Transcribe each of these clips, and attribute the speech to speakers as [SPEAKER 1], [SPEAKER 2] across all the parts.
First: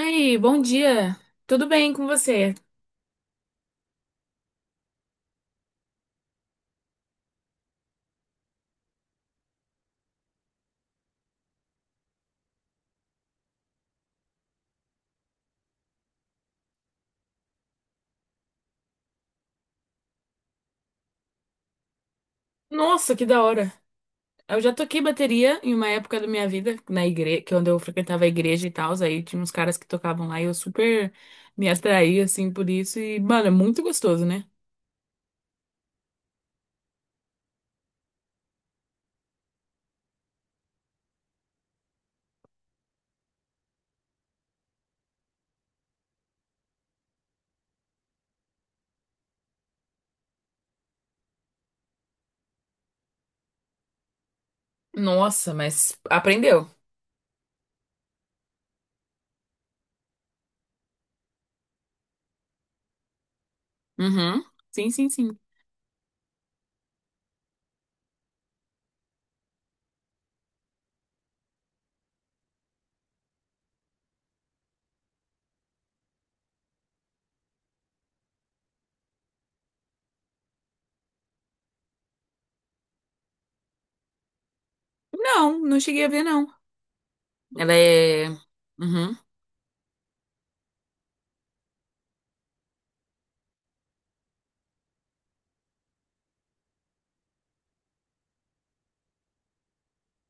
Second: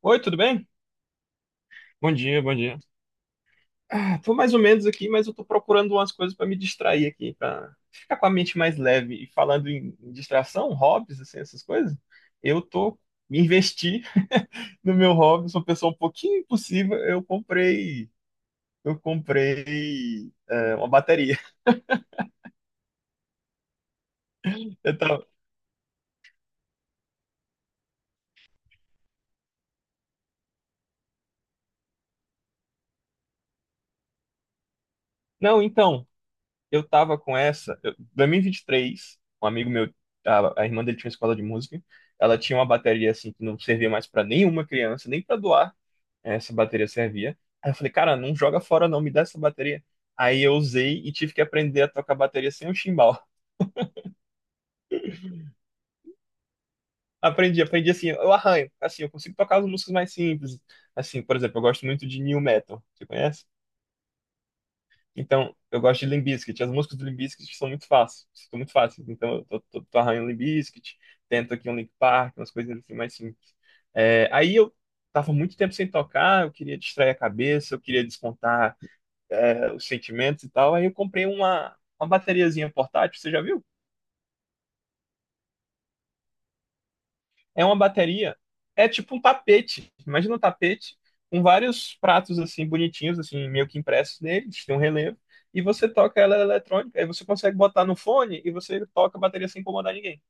[SPEAKER 1] Oi, tudo
[SPEAKER 2] bom
[SPEAKER 1] bem?
[SPEAKER 2] dia. Tudo bem com
[SPEAKER 1] Bom dia,
[SPEAKER 2] você?
[SPEAKER 1] bom dia. Ah, tô mais ou menos aqui, mas eu tô procurando umas coisas para me distrair aqui, para ficar com a mente mais leve. E falando em distração, hobbies, assim, essas coisas, eu tô me investi no meu hobby. Sou uma pessoa um pouquinho impossível. Eu comprei uma bateria.
[SPEAKER 2] Nossa, que da hora. Eu já
[SPEAKER 1] Eu
[SPEAKER 2] toquei
[SPEAKER 1] tava-
[SPEAKER 2] bateria em uma época da minha vida, na igreja, que é onde eu frequentava a igreja e tal, aí tinha uns caras que tocavam lá e eu super me atraí assim por isso e, mano, é muito gostoso, né?
[SPEAKER 1] Não, então, eu tava com essa, eu, 2023, um amigo meu, a irmã dele tinha uma escola de música. Ela tinha uma bateria assim que não servia mais para nenhuma criança, nem para doar. Essa bateria servia. Aí eu falei, cara, não joga fora não, me dá essa bateria. Aí eu usei e tive que aprender a tocar bateria sem o chimbal.
[SPEAKER 2] Nossa, mas aprendeu.
[SPEAKER 1] Aprendi, aprendi assim, eu arranho, assim, eu consigo tocar as músicas mais simples. Assim, por exemplo, eu gosto muito de new metal, você conhece?
[SPEAKER 2] Uhum. Sim, sim, sim.
[SPEAKER 1] Então, eu gosto de Limp Bizkit, as músicas do Limp Bizkit são muito fáceis, são muito fáceis. Então, eu tô arranhando Limp Bizkit, tento aqui um Linkin Park, umas coisinhas assim mais simples. É, aí eu tava muito tempo sem tocar, eu queria distrair a cabeça, eu queria descontar os sentimentos e tal. Aí eu comprei uma bateriazinha portátil, você já viu?
[SPEAKER 2] Não, não cheguei a ver não.
[SPEAKER 1] É
[SPEAKER 2] Ela
[SPEAKER 1] uma
[SPEAKER 2] é.
[SPEAKER 1] bateria, é tipo
[SPEAKER 2] Uhum.
[SPEAKER 1] um tapete. Imagina um tapete com vários pratos assim bonitinhos, assim, meio que impressos neles, tem um relevo, e você toca ela eletrônica, aí você consegue botar no fone e você toca a bateria sem incomodar ninguém.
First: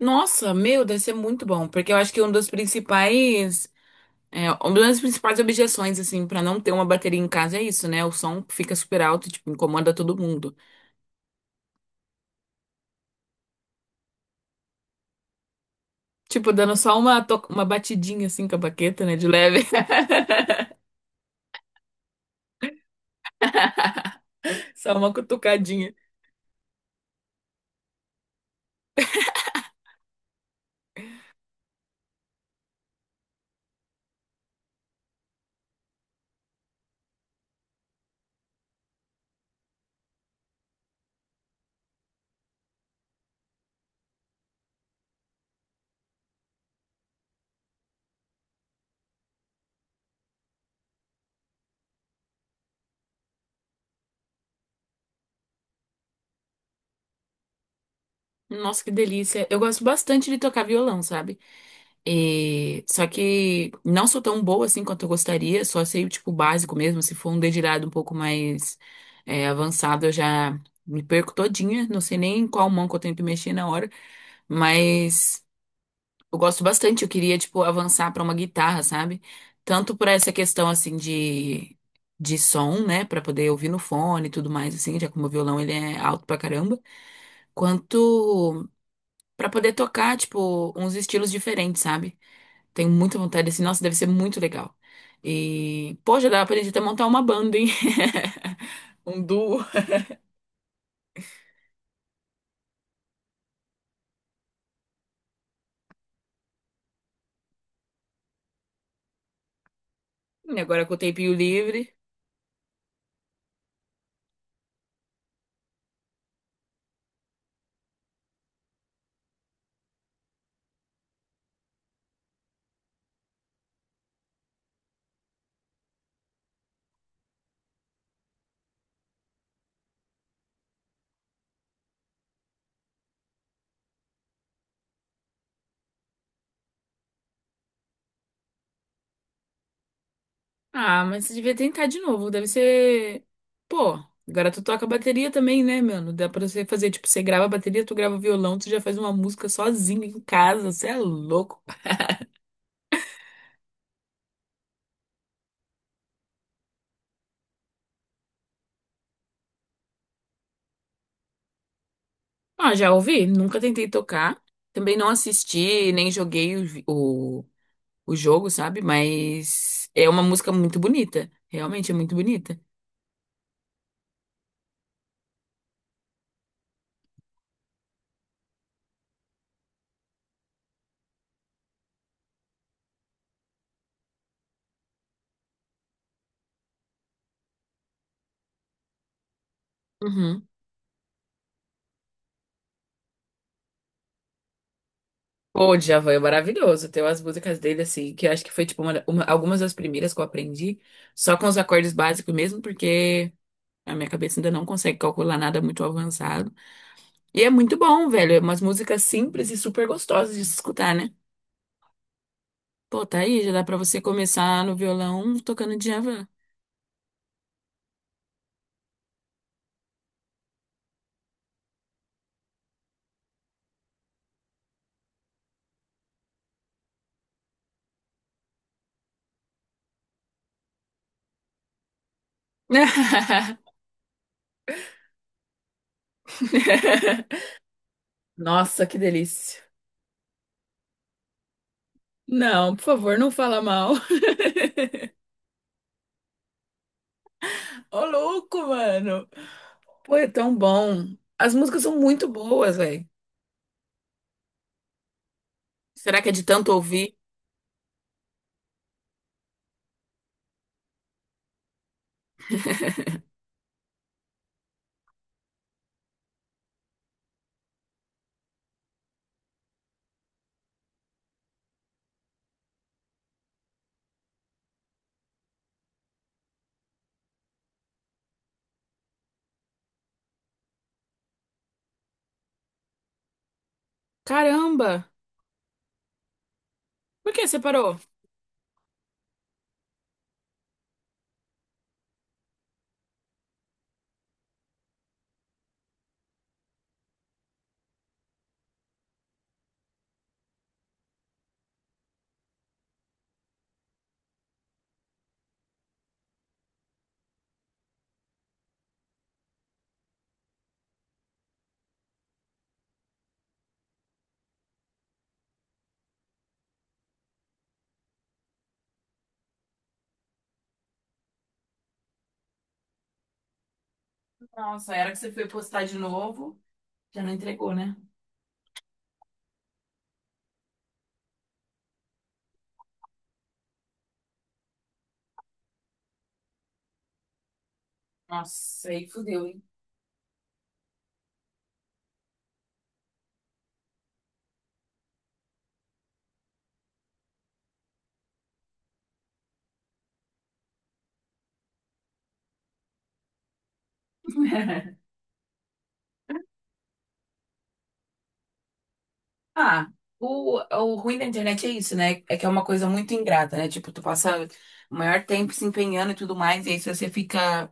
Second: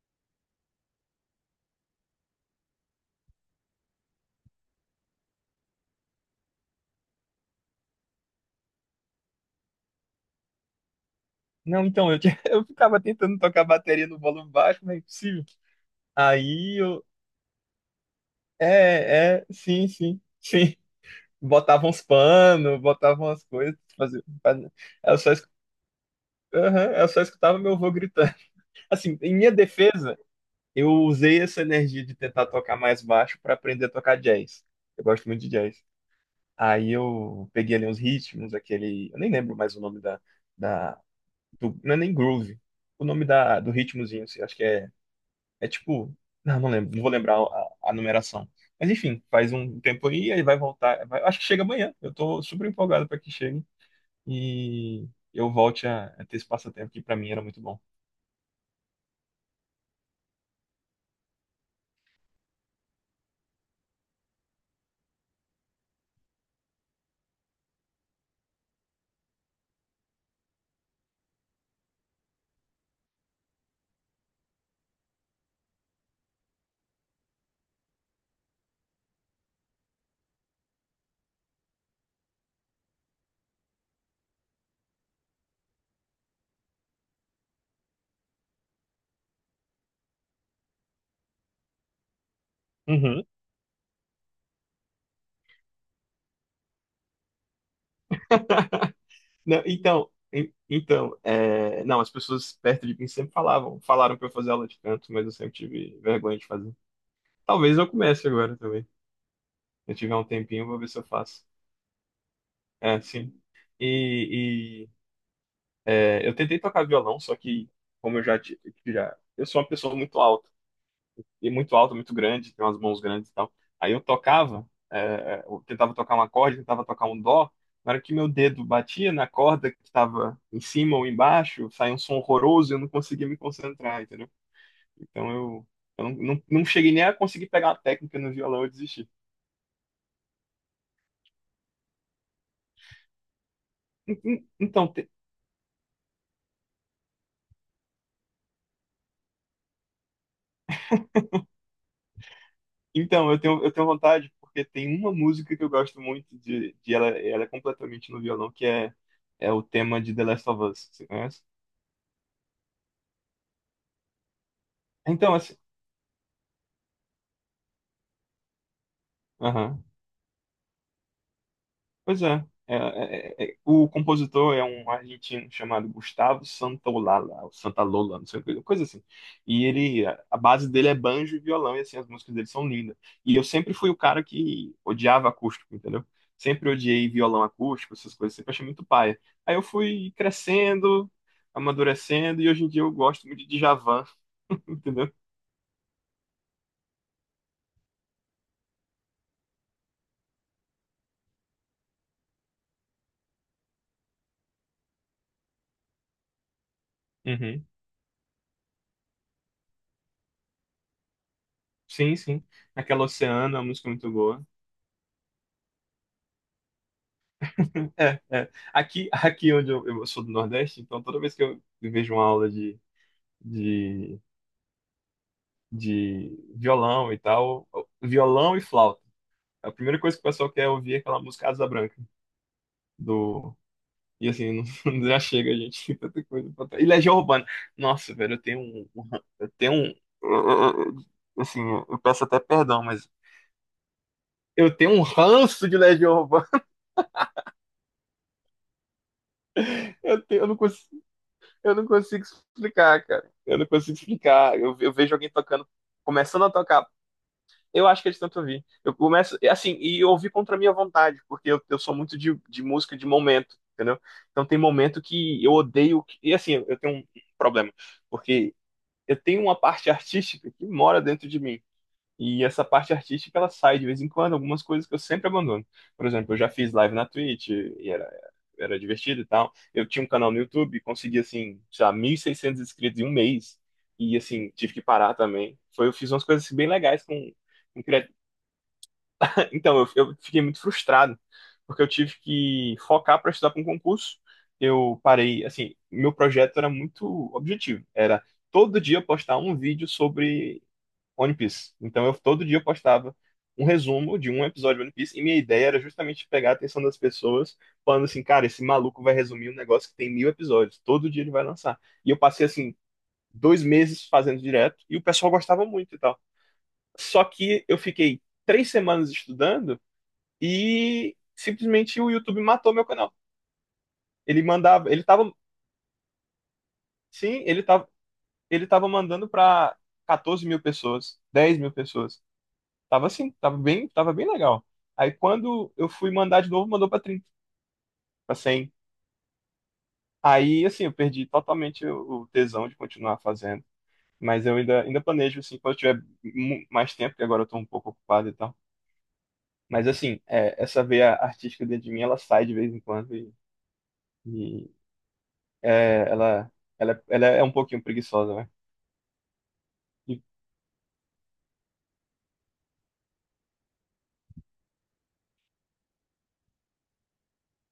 [SPEAKER 2] Nossa, meu, deve ser muito bom, porque eu acho que um dos principais. É, uma das principais objeções, assim, pra não ter uma bateria em casa é isso, né? O som fica super alto, tipo, incomoda todo mundo.
[SPEAKER 1] Não, então, eu ficava tentando tocar a bateria no volume baixo, mas é impossível.
[SPEAKER 2] Tipo, dando
[SPEAKER 1] Aí
[SPEAKER 2] só
[SPEAKER 1] eu.
[SPEAKER 2] uma batidinha, assim, com a baqueta, né? De
[SPEAKER 1] É, é,
[SPEAKER 2] leve.
[SPEAKER 1] sim, sim, sim. Botavam uns panos, botavam as coisas, fazia, fazia-
[SPEAKER 2] Só uma
[SPEAKER 1] eu só
[SPEAKER 2] cutucadinha.
[SPEAKER 1] Aham, eu só escutava meu avô gritando. Assim, em minha defesa, eu usei essa energia de tentar tocar mais baixo para aprender a tocar jazz. Eu gosto muito de jazz. Aí eu peguei ali uns ritmos, aquele. Eu nem lembro mais o nome da. da não é nem groove. O nome da, do ritmozinho, assim, acho que é. É tipo. Não, não lembro, não vou lembrar a numeração. Mas enfim, faz um tempo aí, vai voltar. Acho que chega amanhã. Eu tô super empolgado para que chegue e eu volte a ter esse passatempo que para mim era muito bom.
[SPEAKER 2] Nossa, que delícia. Eu gosto bastante de tocar violão, sabe? E só que não sou tão boa, assim, quanto eu gostaria. Só sei, tipo, o básico mesmo. Se for um dedilhado um pouco mais avançado, eu já me perco todinha. Não sei nem em qual mão que eu tenho que mexer na hora. Mas eu gosto bastante, eu queria, tipo, avançar pra uma guitarra, sabe? Tanto por essa questão, assim, de som, né? Pra poder ouvir no fone e tudo mais, assim, já como o violão ele é alto pra caramba, quanto pra poder tocar, tipo, uns estilos diferentes, sabe? Tenho muita
[SPEAKER 1] Uhum.
[SPEAKER 2] vontade, assim, nossa, deve ser muito legal. E, pô, já dava pra gente até montar uma banda, hein? Um duo.
[SPEAKER 1] Não, então, não, as pessoas perto de mim sempre falavam, falaram pra eu fazer aula de canto, mas eu sempre tive vergonha de fazer. Talvez eu comece agora também. Se eu tiver um
[SPEAKER 2] E
[SPEAKER 1] tempinho, eu vou
[SPEAKER 2] agora
[SPEAKER 1] ver
[SPEAKER 2] com
[SPEAKER 1] se
[SPEAKER 2] o
[SPEAKER 1] eu
[SPEAKER 2] tempinho
[SPEAKER 1] faço.
[SPEAKER 2] livre.
[SPEAKER 1] É, sim. E, e, eu tentei tocar violão, só que como eu já, eu sou uma pessoa muito alta. E muito alto, muito grande, tem umas mãos grandes e tal. Aí eu tocava, eu tentava tocar um acorde, tentava tocar um dó, na hora que meu dedo batia na corda que estava em cima ou embaixo, saía um som horroroso e eu não conseguia me concentrar, entendeu? Então eu não, não, não cheguei nem a conseguir pegar a técnica no violão, eu desisti.
[SPEAKER 2] Ah, mas você devia tentar de novo. Deve ser. Pô,
[SPEAKER 1] En- en-
[SPEAKER 2] agora tu toca
[SPEAKER 1] Então, te-
[SPEAKER 2] bateria também, né, mano? Dá pra você fazer, tipo, você grava a bateria, tu grava o violão, tu já faz uma música sozinho em casa. Você é louco.
[SPEAKER 1] então eu tenho vontade, porque tem uma música que eu gosto muito de ela é completamente no violão, que é o tema de The Last of Us, você conhece?
[SPEAKER 2] Ah, já ouvi, nunca tentei tocar. Também não
[SPEAKER 1] Então, assim,
[SPEAKER 2] assisti, nem joguei o, vi- o jogo, sabe?
[SPEAKER 1] aham.
[SPEAKER 2] Mas é uma música muito bonita. Realmente é muito
[SPEAKER 1] Pois é.
[SPEAKER 2] bonita.
[SPEAKER 1] O compositor é um argentino chamado Gustavo Santaolalla, ou Santalola, não sei, coisa coisa assim. E ele, a base dele é banjo e violão, e assim, as músicas dele são lindas. E eu sempre fui o cara que odiava acústico, entendeu? Sempre odiei violão acústico, essas coisas, sempre achei muito paia. Aí eu fui
[SPEAKER 2] Uhum.
[SPEAKER 1] crescendo, amadurecendo, e hoje em dia eu gosto muito de Djavan, entendeu?
[SPEAKER 2] Pô, o Djavan é maravilhoso. Tem umas músicas dele, assim, que eu acho que foi, tipo, algumas das primeiras que eu aprendi. Só com os acordes básicos mesmo, porque a minha cabeça ainda não consegue calcular nada muito avançado. E é
[SPEAKER 1] Uhum.
[SPEAKER 2] muito bom, velho. É umas músicas simples e super gostosas de se escutar, né?
[SPEAKER 1] Sim, sim.
[SPEAKER 2] Pô,
[SPEAKER 1] Aquela
[SPEAKER 2] tá aí, já
[SPEAKER 1] Oceana, é
[SPEAKER 2] dá
[SPEAKER 1] uma
[SPEAKER 2] pra
[SPEAKER 1] música
[SPEAKER 2] você
[SPEAKER 1] muito boa.
[SPEAKER 2] começar no violão tocando Djavan.
[SPEAKER 1] É, é. Aqui onde eu sou do Nordeste, então toda vez que eu vejo uma aula de, de violão e tal, violão e flauta, é a primeira coisa que o pessoal quer ouvir é aquela música Asa Branca, do... E assim, não, já chega, gente, tem tanta coisa pra trás. E Legião Urbana. Nossa, velho,
[SPEAKER 2] Nossa, que
[SPEAKER 1] eu
[SPEAKER 2] delícia.
[SPEAKER 1] tenho um... Assim, eu peço até
[SPEAKER 2] Não, por
[SPEAKER 1] perdão, mas...
[SPEAKER 2] favor, não fala mal.
[SPEAKER 1] Eu tenho um ranço de Legião Urbana.
[SPEAKER 2] Ô, louco, mano. Pô,
[SPEAKER 1] Eu,
[SPEAKER 2] é
[SPEAKER 1] tenho- eu
[SPEAKER 2] tão
[SPEAKER 1] não consigo.
[SPEAKER 2] bom. As
[SPEAKER 1] Eu
[SPEAKER 2] músicas
[SPEAKER 1] não
[SPEAKER 2] são
[SPEAKER 1] consigo
[SPEAKER 2] muito boas,
[SPEAKER 1] explicar,
[SPEAKER 2] velho.
[SPEAKER 1] cara. Eu não consigo explicar. Eu vejo alguém tocando,
[SPEAKER 2] Será que é de
[SPEAKER 1] começando a
[SPEAKER 2] tanto
[SPEAKER 1] tocar.
[SPEAKER 2] ouvir?
[SPEAKER 1] Eu acho que eles tentam ouvir. Eu começo, assim, e eu ouvi contra a minha vontade, porque eu sou muito de música de momento, entendeu? Então tem momento que eu odeio. E assim, eu tenho um problema, porque eu tenho uma parte artística que mora dentro de mim. E essa parte artística, ela sai de vez em quando, algumas coisas que eu sempre abandono. Por exemplo, eu já fiz live na Twitch e era divertido e tal. Eu tinha um canal no YouTube, consegui, assim, sei lá, 1.600 inscritos em um mês. E, assim, tive que
[SPEAKER 2] Caramba.
[SPEAKER 1] parar também. Foi, eu fiz umas coisas assim, bem legais
[SPEAKER 2] Por
[SPEAKER 1] com...
[SPEAKER 2] que você
[SPEAKER 1] com
[SPEAKER 2] parou?
[SPEAKER 1] cria- Então, eu fiquei muito frustrado, porque eu tive que focar para estudar para um concurso. Eu parei, assim, meu projeto era muito objetivo. Era todo dia eu postar um vídeo sobre One Piece. Então eu todo dia eu postava um resumo de um episódio de One Piece, e minha ideia era justamente pegar a atenção das pessoas, falando assim, cara, esse maluco vai resumir um negócio que tem mil episódios, todo dia ele vai lançar. E eu passei assim 2 meses fazendo direto e o pessoal gostava muito e tal. Só que eu fiquei 3 semanas estudando e simplesmente o YouTube matou meu canal. Ele mandava,
[SPEAKER 2] Nossa,
[SPEAKER 1] ele
[SPEAKER 2] era que você
[SPEAKER 1] tava,
[SPEAKER 2] foi postar de novo, já não
[SPEAKER 1] sim, ele
[SPEAKER 2] entregou,
[SPEAKER 1] tava,
[SPEAKER 2] né?
[SPEAKER 1] ele tava mandando para 14 mil pessoas, 10 mil pessoas. Tava assim, tava bem legal. Aí quando eu fui mandar de novo, mandou pra 30 pra 100.
[SPEAKER 2] Nossa, aí fudeu, hein?
[SPEAKER 1] Aí assim, eu perdi totalmente o tesão de continuar fazendo. Mas eu ainda planejo assim, quando eu tiver mais tempo, porque agora eu tô um pouco ocupado e tal. Mas assim, essa veia artística dentro de mim, ela sai de vez em quando e, e, é, ela, ela é um pouquinho preguiçosa, né?
[SPEAKER 2] Ah,
[SPEAKER 1] E-
[SPEAKER 2] o ruim da internet é isso, né? É que é uma coisa muito ingrata, né? Tipo, tu passa o maior tempo se empenhando e tudo mais, e aí se você fica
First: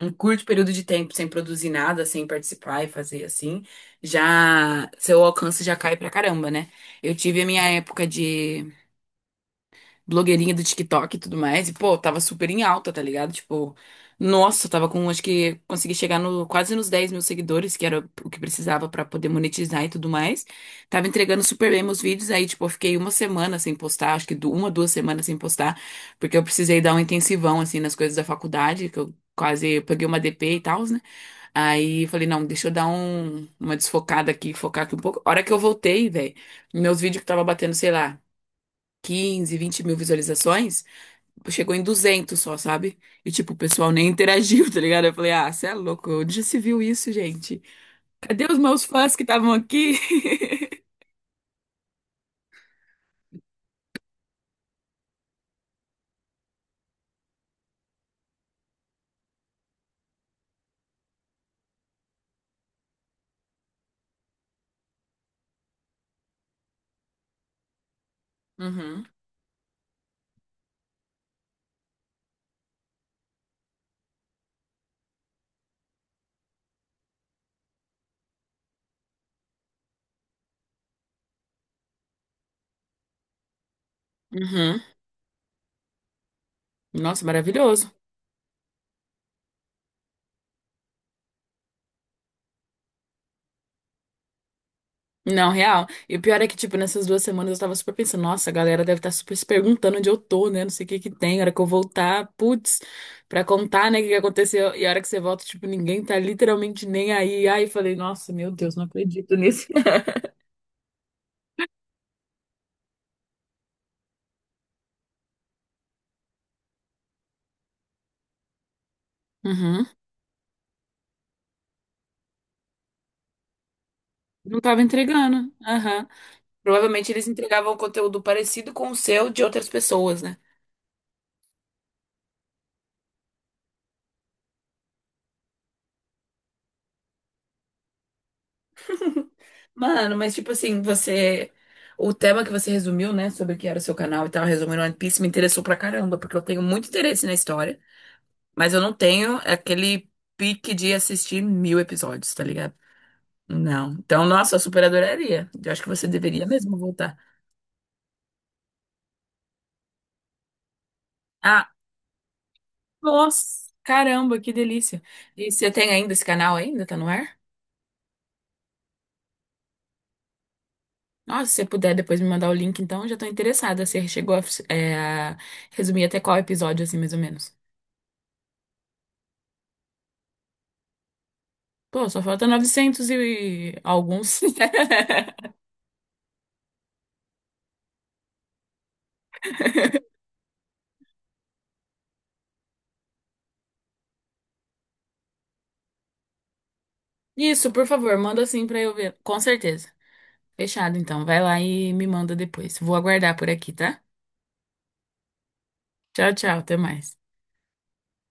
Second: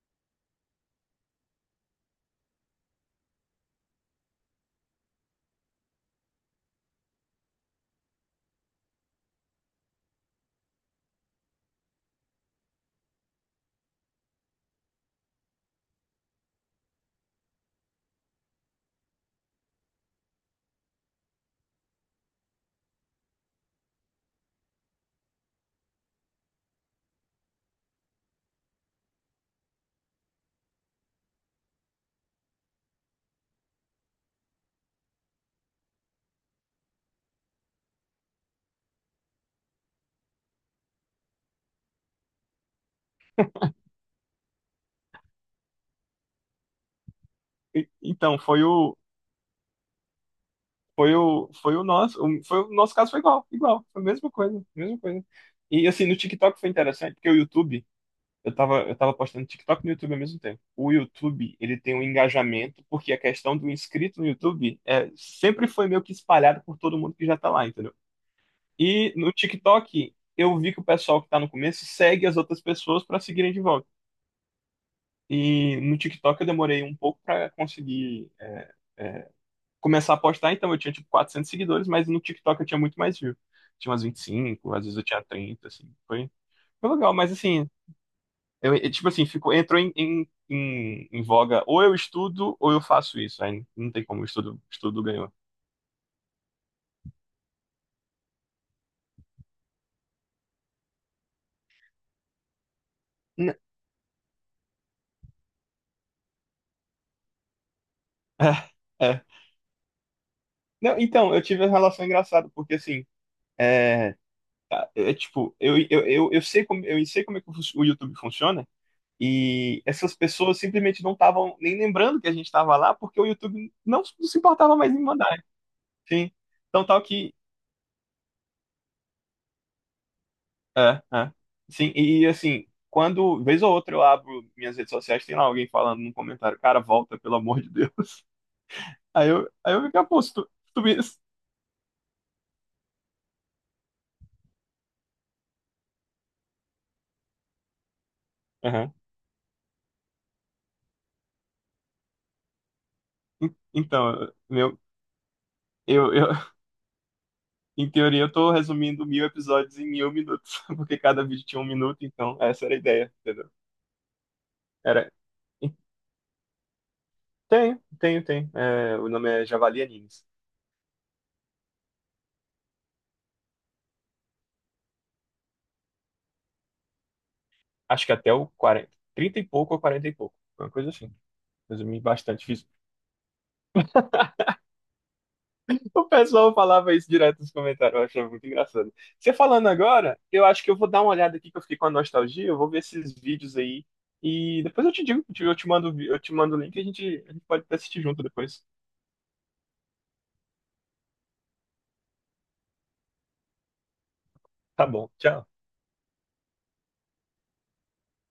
[SPEAKER 2] um curto período de tempo sem produzir nada, sem participar e fazer assim, já seu alcance já cai pra caramba, né? Eu tive a minha época de blogueirinha do TikTok e tudo mais. E, pô, tava super em alta, tá ligado? Tipo, nossa, eu tava com, acho que consegui chegar no, quase nos 10 mil seguidores, que era o que precisava pra poder monetizar e tudo mais. Tava entregando super bem meus vídeos, aí, tipo, eu fiquei uma semana sem postar, acho que 2 semanas sem postar, porque eu precisei dar um intensivão, assim, nas coisas da faculdade, que eu quase peguei uma DP e tal, né? Aí falei, não, deixa eu dar uma desfocada aqui, focar aqui um pouco. A hora que eu voltei, velho, meus vídeos que tava batendo, sei lá. 15, 20 mil visualizações, chegou em 200 só, sabe? E, tipo, o pessoal nem interagiu, tá ligado? Eu falei, ah, você é louco, onde já se viu isso, gente?
[SPEAKER 1] então,
[SPEAKER 2] Cadê os meus fãs que estavam aqui?
[SPEAKER 1] foi o nosso caso foi igual, igual, foi a mesma coisa, mesma coisa. E assim, no TikTok foi interessante, porque o YouTube... Eu tava postando TikTok e no YouTube ao mesmo tempo. O YouTube, ele tem um engajamento, porque a questão do inscrito no YouTube é, sempre foi meio que espalhado por todo mundo que já tá lá, entendeu?
[SPEAKER 2] Uhum.
[SPEAKER 1] E no TikTok, eu vi que o pessoal que tá no começo segue as outras pessoas pra seguirem de volta. E no TikTok eu demorei um pouco pra conseguir começar a postar, então eu tinha tipo 400 seguidores, mas no TikTok eu tinha muito mais view. Tinha umas 25,
[SPEAKER 2] Uhum.
[SPEAKER 1] às vezes eu tinha 30, assim. Foi legal,
[SPEAKER 2] Nossa,
[SPEAKER 1] mas assim,
[SPEAKER 2] maravilhoso.
[SPEAKER 1] eu, tipo assim, ficou, entrou em voga. Ou eu estudo ou eu faço isso. Aí não tem como, o estudo ganhou.
[SPEAKER 2] Não, real. E o pior é que, tipo, nessas 2 semanas eu tava super pensando, nossa, a galera deve estar super se perguntando onde eu tô, né? Não sei o que que tem, a hora que eu voltar, putz, pra
[SPEAKER 1] N-
[SPEAKER 2] contar, né, o que que aconteceu. E a hora que você volta, tipo, ninguém tá literalmente nem aí. Aí eu falei, nossa, meu Deus, não
[SPEAKER 1] É, é.
[SPEAKER 2] acredito nisso.
[SPEAKER 1] Não, então, eu tive uma relação engraçada, porque assim, é, tipo, eu sei como, eu sei como é que o YouTube funciona, e
[SPEAKER 2] Uhum.
[SPEAKER 1] essas pessoas simplesmente não estavam nem lembrando que a gente estava lá, porque o YouTube não se
[SPEAKER 2] Não
[SPEAKER 1] importava
[SPEAKER 2] tava
[SPEAKER 1] mais em mandar.
[SPEAKER 2] entregando. Aham.
[SPEAKER 1] Sim. Então, tal
[SPEAKER 2] Provavelmente eles
[SPEAKER 1] que
[SPEAKER 2] entregavam conteúdo parecido com o seu de outras pessoas, né?
[SPEAKER 1] é, é. Sim, e, assim, quando, vez ou outra, eu abro minhas redes sociais, tem lá alguém falando num comentário, cara, volta, pelo amor de Deus. Aí eu fico, "Ah,
[SPEAKER 2] Mano,
[SPEAKER 1] pô, se
[SPEAKER 2] mas
[SPEAKER 1] tu,
[SPEAKER 2] tipo
[SPEAKER 1] se
[SPEAKER 2] assim,
[SPEAKER 1] tu me- se-".
[SPEAKER 2] você. O tema que você resumiu, né, sobre o que era o seu canal e tal, resumindo One Piece, me interessou pra caramba, porque eu tenho muito interesse na história. Mas eu não
[SPEAKER 1] Aham.
[SPEAKER 2] tenho aquele pique de assistir 1.000 episódios, tá ligado?
[SPEAKER 1] En-
[SPEAKER 2] Não. Então,
[SPEAKER 1] Então,
[SPEAKER 2] nossa, eu
[SPEAKER 1] meu,
[SPEAKER 2] super adoraria. Eu acho que você
[SPEAKER 1] eu, eu,
[SPEAKER 2] deveria mesmo voltar.
[SPEAKER 1] em teoria, eu tô resumindo mil episódios em mil minutos, porque cada vídeo tinha um
[SPEAKER 2] Ah,
[SPEAKER 1] minuto, então essa era a ideia, entendeu?
[SPEAKER 2] nossa, caramba, que delícia.
[SPEAKER 1] Era.
[SPEAKER 2] E você tem ainda esse canal ainda? Tá no ar?
[SPEAKER 1] Tenho, tenho, tenho. É, o nome é Javali Animes.
[SPEAKER 2] Nossa, se você puder depois me mandar o link, então, eu já tô interessada. Você chegou é, a resumir até qual episódio, assim, mais ou menos.
[SPEAKER 1] Acho que até o 40, 30 e pouco ou 40 e pouco. Uma coisa assim. Resumi
[SPEAKER 2] Pô, só
[SPEAKER 1] bastante.
[SPEAKER 2] falta
[SPEAKER 1] Fiz.
[SPEAKER 2] 900 e alguns.
[SPEAKER 1] O pessoal falava isso direto nos comentários, eu achava muito engraçado. Você falando agora, eu acho que eu vou dar uma olhada aqui que eu fiquei com a nostalgia, eu vou ver esses vídeos aí e depois eu te digo, eu te mando o link, e a gente pode
[SPEAKER 2] Isso, por
[SPEAKER 1] assistir
[SPEAKER 2] favor,
[SPEAKER 1] junto
[SPEAKER 2] manda
[SPEAKER 1] depois.
[SPEAKER 2] assim pra eu ver. Com certeza. Fechado, então. Vai lá e me manda depois. Vou aguardar por aqui, tá?
[SPEAKER 1] Tá bom, tchau.
[SPEAKER 2] Tchau, tchau, até mais.